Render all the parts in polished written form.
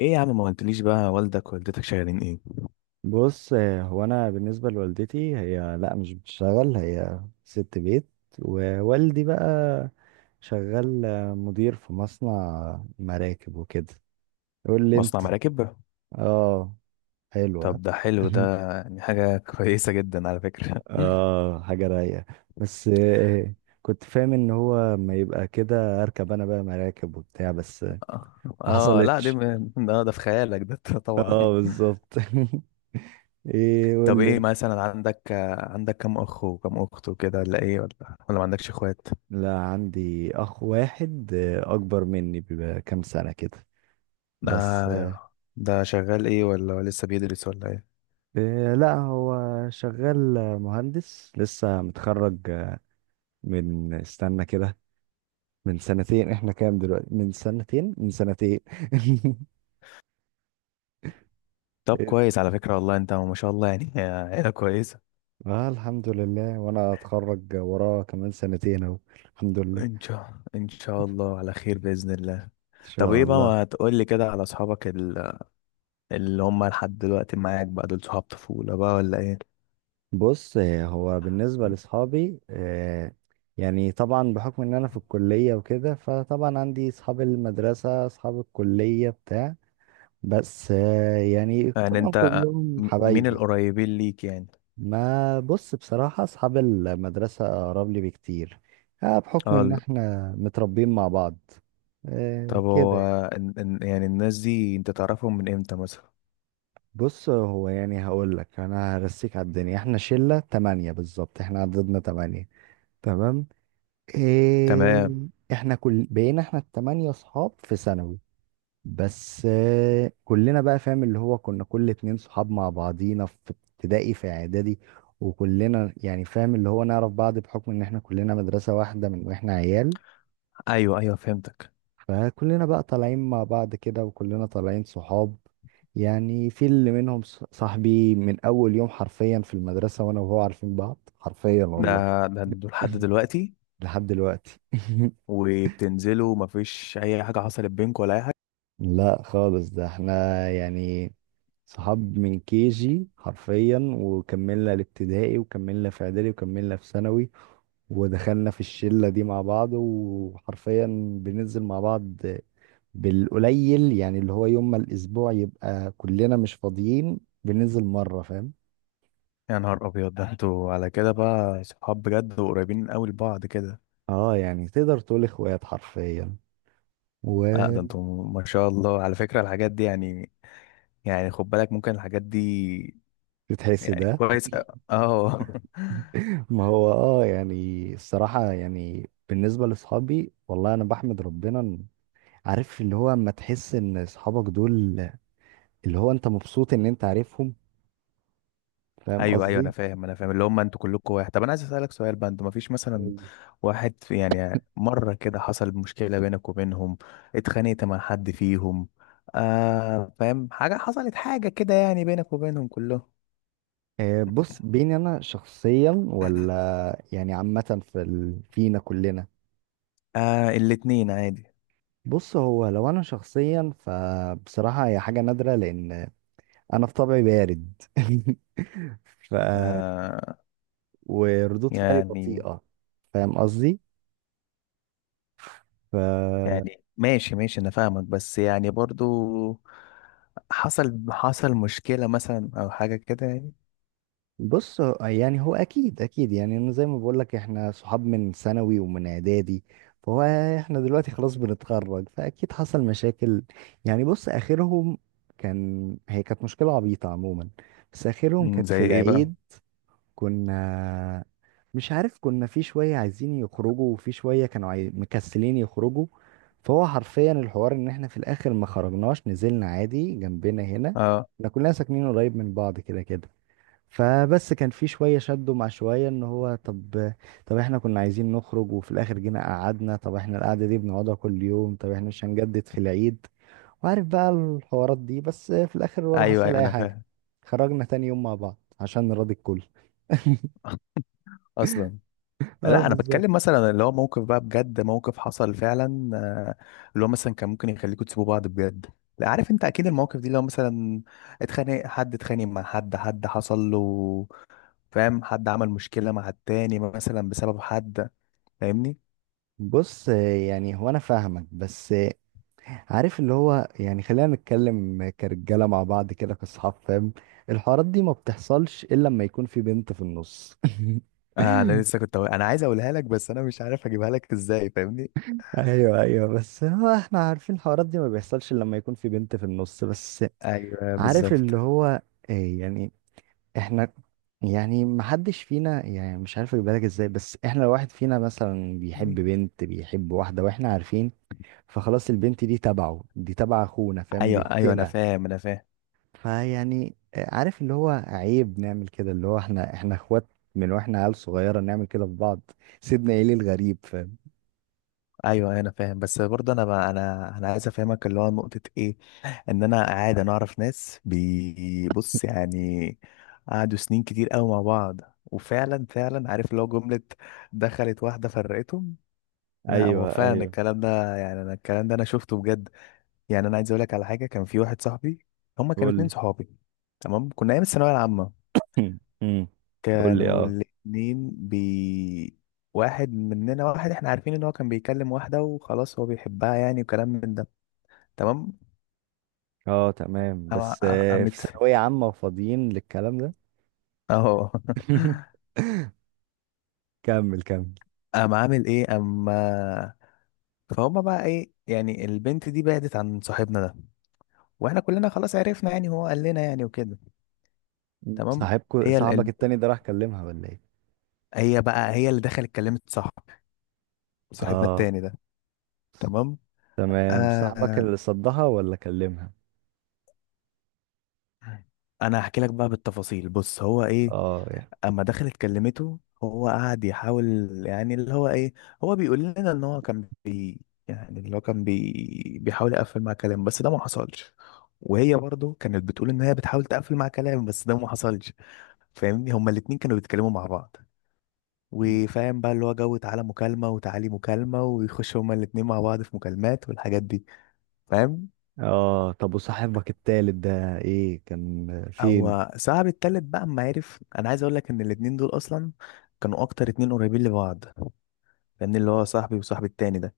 ايه يا عم، ما قلتليش بقى، والدك ووالدتك شغالين ايه؟ بص هو انا بالنسبه لوالدتي، هي لا مش بتشتغل، هي ست بيت. ووالدي بقى شغال مدير في مصنع مراكب وكده. قول لي مصنع انت. مراكب. اه، حلوه. طب ده حلو، ده يعني حاجة كويسة جدا على فكرة. اه، حاجه رايقه. بس كنت فاهم ان هو ما يبقى كده، اركب انا بقى مراكب وبتاع. بس اه. ما آه، لا، دي حصلتش. ده في خيالك ده. طبعا. اه بالظبط. ايه؟ قول طب، ايه لي. مثلا عندك كم اخ وكم اخت وكده، ولا ايه، ولا ما عندكش اخوات؟ لا، عندي اخ واحد اكبر مني بكام سنة كده. بس ده ده شغال ايه، ولا لسه بيدرس، ولا ايه؟ لا هو شغال مهندس لسه متخرج من، استنى كده، من سنتين. احنا كام دلوقتي؟ من سنتين، طب كويس على فكرة، والله انت ما شاء الله يعني. عيلة كويسة. اه، الحمد لله. وانا اتخرج وراه كمان سنتين اهو. الحمد لله. ان شاء الله على خير بإذن الله. ان طب شاء ايه بقى، الله. ما تقول لي كده على اصحابك، اللي هم لحد دلوقتي معاك بقى، دول صحاب طفولة بقى، ولا ايه؟ بص هو بالنسبة لأصحابي يعني طبعا بحكم إن أنا في الكلية وكده، فطبعا عندي أصحاب المدرسة أصحاب الكلية بتاع. بس يعني يعني طبعا انت، كلهم مين حبايبي. القريبين ليك يعني؟ ما بص، بصراحة أصحاب المدرسة أقرب لي بكتير بحكم اه إن إحنا متربيين مع بعض طب كده هو، يعني. يعني الناس دي انت تعرفهم من امتى مثلا؟ بص هو يعني هقول لك، أنا هرسيك على الدنيا. إحنا شلة تمانية بالظبط، إحنا عددنا تمانية. تمام. إيه. تمام. احنا كل بقينا، احنا التمانية صحاب في ثانوي. بس كلنا بقى فاهم اللي هو، كنا كل اتنين صحاب مع بعضينا في ابتدائي، في اعدادي. وكلنا يعني فاهم اللي هو نعرف بعض بحكم ان احنا كلنا مدرسة واحدة من واحنا عيال. ايوه ايوه، فهمتك. فكلنا بقى طالعين مع بعض كده، وكلنا طالعين صحاب. يعني في اللي منهم صاحبي من اول يوم حرفيا في المدرسة، وانا وهو عارفين بعض حرفيا ده والله. ده دول لحد دلوقتي؟ لحد دلوقتي. وبتنزلوا، مفيش اي حاجة حصلت بينكم ولا اي حاجة؟ لا خالص، ده احنا يعني صحاب من كي جي حرفيا، وكملنا الابتدائي وكملنا في اعدادي وكملنا في ثانوي. ودخلنا في الشلة دي مع بعض، وحرفيا بننزل مع بعض. بالقليل يعني، اللي هو يوم ما الاسبوع يبقى كلنا مش فاضيين بننزل مرة، فاهم؟ يا نهار ابيض، ده انتوا على كده بقى صحاب بجد، وقريبين قوي لبعض كده. اه يعني تقدر تقول اخوات حرفيا. اه، ده وبتحس. انتوا ما شاء الله على فكرة، الحاجات دي يعني، يعني خد بالك، ممكن الحاجات دي يعني ده، كويس. اه. ما هو اه، يعني الصراحة يعني، بالنسبة لاصحابي والله انا بحمد ربنا. عارف اللي هو، اما تحس ان اصحابك دول، اللي هو انت مبسوط ان انت عارفهم، فاهم ايوه ايوه، انا قصدي؟ فاهم انا فاهم، اللي هم انتوا كلكم واحد. طب انا عايز اسالك سؤال بقى، انتوا ما فيش مثلا قولي. واحد، في يعني مره كده حصل مشكله بينك وبينهم؟ اتخانقت مع حد فيهم؟ آه، فاهم، حاجه حصلت، حاجه كده يعني بينك وبينهم كلهم؟ بص، بيني انا شخصيا ولا يعني عامة في فينا كلنا؟ آه، الاتنين عادي. بص هو، لو انا شخصيا فبصراحة هي حاجة نادرة، لان انا في طبعي بارد. ف آه، وردود فعلي يعني، بطيئة. فاهم قصدي؟ ف يعني ماشي ماشي، انا فاهمك، بس يعني برضو حصل مشكله مثلا، او حاجه كده يعني؟ بص يعني، هو اكيد اكيد يعني انا زي ما بقول لك، احنا صحاب من ثانوي ومن اعدادي. فهو، احنا دلوقتي خلاص بنتخرج، فاكيد حصل مشاكل. يعني بص اخرهم، كان، هي كانت مشكلة عبيطة عموما، بس اخرهم مم، كانت في زي ايه بقى؟ العيد. كنا، مش عارف، كنا في شوية عايزين يخرجوا وفي شوية كانوا مكسلين يخرجوا. فهو حرفيا الحوار ان احنا في الاخر ما خرجناش، نزلنا عادي جنبنا هنا. آه. احنا كلنا ساكنين قريب من بعض كده كده. فبس كان في شوية شدوا مع شوية، ان هو طب طب احنا كنا عايزين نخرج، وفي الاخر جينا قعدنا، طب احنا القعدة دي بنقعدها كل يوم، طب احنا مش هنجدد في العيد. وعارف بقى الحوارات دي، بس في الاخر ولا ايوه حصل ايوه، اي انا حاجة. فاهم. خرجنا تاني يوم مع بعض عشان نراضي الكل. اصلا اه لا، انا بالظبط. بتكلم مثلا اللي هو موقف بقى بجد، موقف حصل فعلا، آه، اللي هو مثلا كان ممكن يخليكوا تسيبوا بعض بجد. لا، عارف انت، اكيد المواقف دي لو مثلا اتخانق مع حد، حد حصل له، فاهم، حد عمل مشكلة مع التاني مثلا بسبب حد، فاهمني؟ بص يعني، هو انا فاهمك، بس عارف اللي هو يعني، خلينا نتكلم كرجاله مع بعض كده كاصحاب، فاهم؟ الحوارات دي ما بتحصلش الا لما يكون في بنت في النص. آه، انا لسه كنت انا عايز اقولها لك، بس انا مش عارف اجيبها لك ازاي، فاهمني؟ ايوه ايوه، بس هو احنا عارفين الحوارات دي ما بيحصلش إلا لما يكون في بنت في النص بس. ايوه عارف بالظبط. اللي هو إيه يعني، احنا، يعني محدش فينا، يعني مش عارف اجيب بالك ازاي، بس احنا لو واحد فينا مثلا بيحب بنت، بيحب واحدة واحنا عارفين. فخلاص البنت دي تبعه، دي تبع اخونا، فاهم، دي ايوه ايوه، انا اختنا. فاهم انا فاهم. فيعني عارف اللي هو، عيب نعمل كده، اللي هو احنا اخوات، من واحنا عيال صغيرة نعمل كده في بعض. سيدنا ايه الغريب، فاهم؟ ايوه أيوه، انا فاهم، بس برضه انا بقى انا عايز افهمك، اللي هو نقطه ايه. ان انا قاعد، انا اعرف ناس بيبص يعني، قعدوا سنين كتير قوي مع بعض، وفعلا فعلا عارف، لو جمله دخلت واحده فرقتهم. لا، هو ايوه فعلا ايوه، الكلام ده، يعني انا الكلام ده انا شفته بجد. يعني انا عايز اقول لك على حاجه، كان في واحد صاحبي، هما كانوا قول اتنين لي. صحابي، تمام. كنا ايام الثانويه العامه، مم. مم. قول لي. كانوا اه. الاتنين واحد مننا، واحد احنا عارفين ان هو كان بيكلم واحدة، وخلاص هو بيحبها يعني، وكلام من ده، تمام. اه تمام، بس في قامت، ثانوية عامة وفاضيين للكلام ده. اهو. كمل كمل. قام عامل ايه اما فهم بقى، ايه يعني، البنت دي بعدت عن صاحبنا ده، واحنا كلنا خلاص عرفنا، يعني هو قال لنا يعني، وكده، تمام. صاحبك هي ال... صاحبك ال- التاني ده راح كلمها ولا ايه؟ هي بقى، هي اللي دخلت كلمت صاحب، صاحبنا اه التاني ده، تمام. تمام، صاحبك آه، اللي صدها ولا كلمها؟ انا هحكي لك بقى بالتفاصيل، بص، هو ايه، اه يعني. اما دخلت كلمته هو قعد يحاول، يعني اللي هو ايه، هو بيقول لنا ان هو كان يعني اللي هو كان بيحاول يقفل مع كلام، بس ده ما حصلش. وهي برضو كانت بتقول ان هي بتحاول تقفل مع كلام، بس ده ما حصلش. فاهمني، هما الاتنين كانوا بيتكلموا مع بعض، وفاهم بقى اللي هو، جو تعالى مكالمة وتعالي مكالمة، ويخشوا هما الاتنين مع بعض في مكالمات، والحاجات دي، فاهم. اه، طب وصاحبك التالت ده ايه، كان فين؟ هو صاحب التالت بقى اما عرف، انا عايز اقول لك ان الاتنين دول اصلا كانوا اكتر اتنين قريبين لبعض، لان اللي هو صاحبي وصاحبي التاني ده،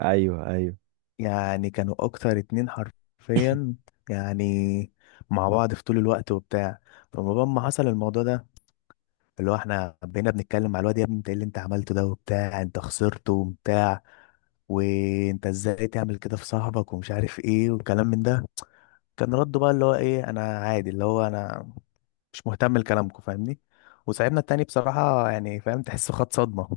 ايوه ايوه. يعني كانوا اكتر اتنين حرفيا، يعني مع بعض في طول الوقت وبتاع. فما ما حصل الموضوع ده، اللي هو احنا بقينا بنتكلم مع الواد، يا ابني انت ايه اللي انت عملته ده وبتاع، انت خسرته وبتاع، وانت ازاي تعمل كده في صاحبك، ومش عارف ايه، والكلام من ده. كان رده بقى اللي هو ايه، انا عادي، اللي هو انا مش مهتم لكلامكم، فاهمني. وصاحبنا التاني بصراحة يعني فاهم، تحسه خد صدمة،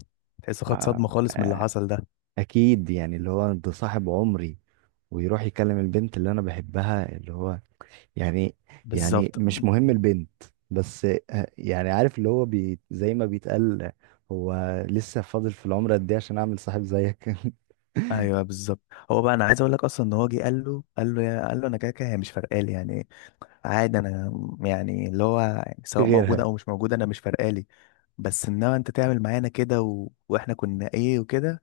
تحسه خد آه. صدمة خالص من اللي آه، حصل ده. اكيد يعني اللي هو، ده صاحب عمري، ويروح يكلم البنت اللي انا بحبها، اللي هو يعني يعني بالظبط. مش مهم البنت. بس يعني عارف اللي هو زي ما بيتقال، هو لسه فاضل في العمر قد ايه عشان اعمل صاحب زيك؟ ايوه بالظبط. هو بقى، انا عايز اقول لك اصلا ان هو جه قال له، انا كده كده هي مش فارقالي يعني، عادي انا، يعني اللي هو في سواء موجوده غيرها او مش موجوده، انا مش فارقالي. بس انما انت تعمل معانا كده، و... واحنا كنا ايه وكده،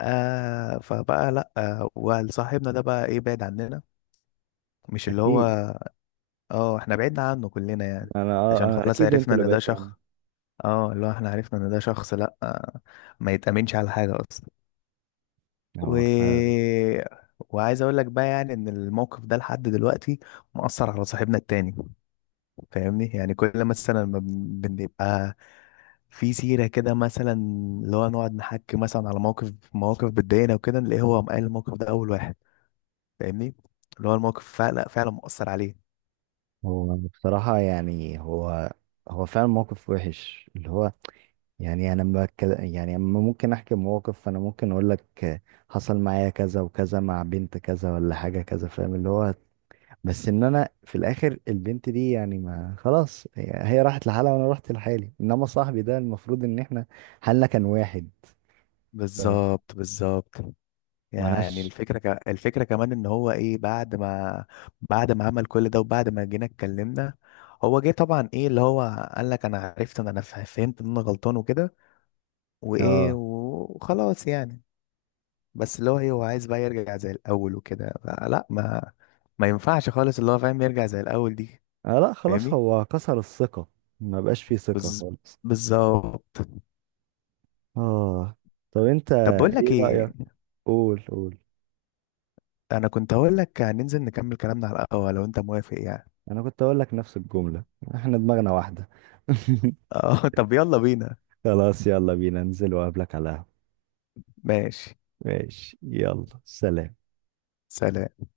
آه. فبقى لا، آه، وصاحبنا ده بقى ايه، بعد عننا، مش اللي هو، اكيد. اه احنا بعدنا عنه كلنا يعني، انا آه، عشان آه، خلاص اكيد انتوا عرفنا اللي ان ده بعدتوا عنه. شخص، اه اللي هو احنا عرفنا ان ده شخص، لا، آه، ما يتأمنش على حاجه اصلا. و... هو فعلا. وعايز اقول لك بقى يعني، ان الموقف ده لحد دلوقتي مأثر على صاحبنا التاني، فاهمني. يعني كل مثلا ما بنبقى في سيرة كده مثلا، اللي هو نقعد نحكي مثلا على مواقف بتضايقنا وكده، نلاقيه هو قال الموقف ده اول واحد، فاهمني، اللي هو الموقف فعلا فعلا مؤثر عليه. هو بصراحة يعني، هو فعلا موقف وحش اللي هو. يعني انا لما يعني اما ممكن احكي موقف، فانا ممكن اقول لك حصل معايا كذا وكذا مع بنت كذا ولا حاجة كذا، فاهم اللي هو. بس ان انا في الاخر، البنت دي يعني ما خلاص، هي راحت لحالها وانا رحت لحالي، انما صاحبي ده المفروض ان احنا حالنا كان واحد. بالظبط بالظبط. يعني فمالهاش. الفكرة الفكرة كمان ان هو ايه، بعد ما عمل كل ده، وبعد ما جينا اتكلمنا، هو جه طبعا ايه اللي هو قال لك انا عرفت ان انا فهمت ان انا غلطان، وكده، وايه، اه. وخلاص يعني. بس اللي هو ايه، هو عايز بقى يرجع زي الاول وكده، لا ما ينفعش خالص، اللي هو فاهم، يرجع زي الاول دي؟ آه لا، خلاص فاهمني. هو كسر الثقة، ما بقاش فيه ثقة بز... خالص. بالظبط. اه، طب انت، طب بقول لك ايه ايه، رأيك؟ قول قول. انا كنت هقول لك هننزل نكمل كلامنا على القهوة لو انت موافق يعني. انا كنت اقول لك نفس الجملة. احنا دماغنا واحدة. اه طب يلا بينا. خلاص، يلا بينا، انزل وقابلك على القهوة. ماشي، ماشي. يلا سلام. سلام.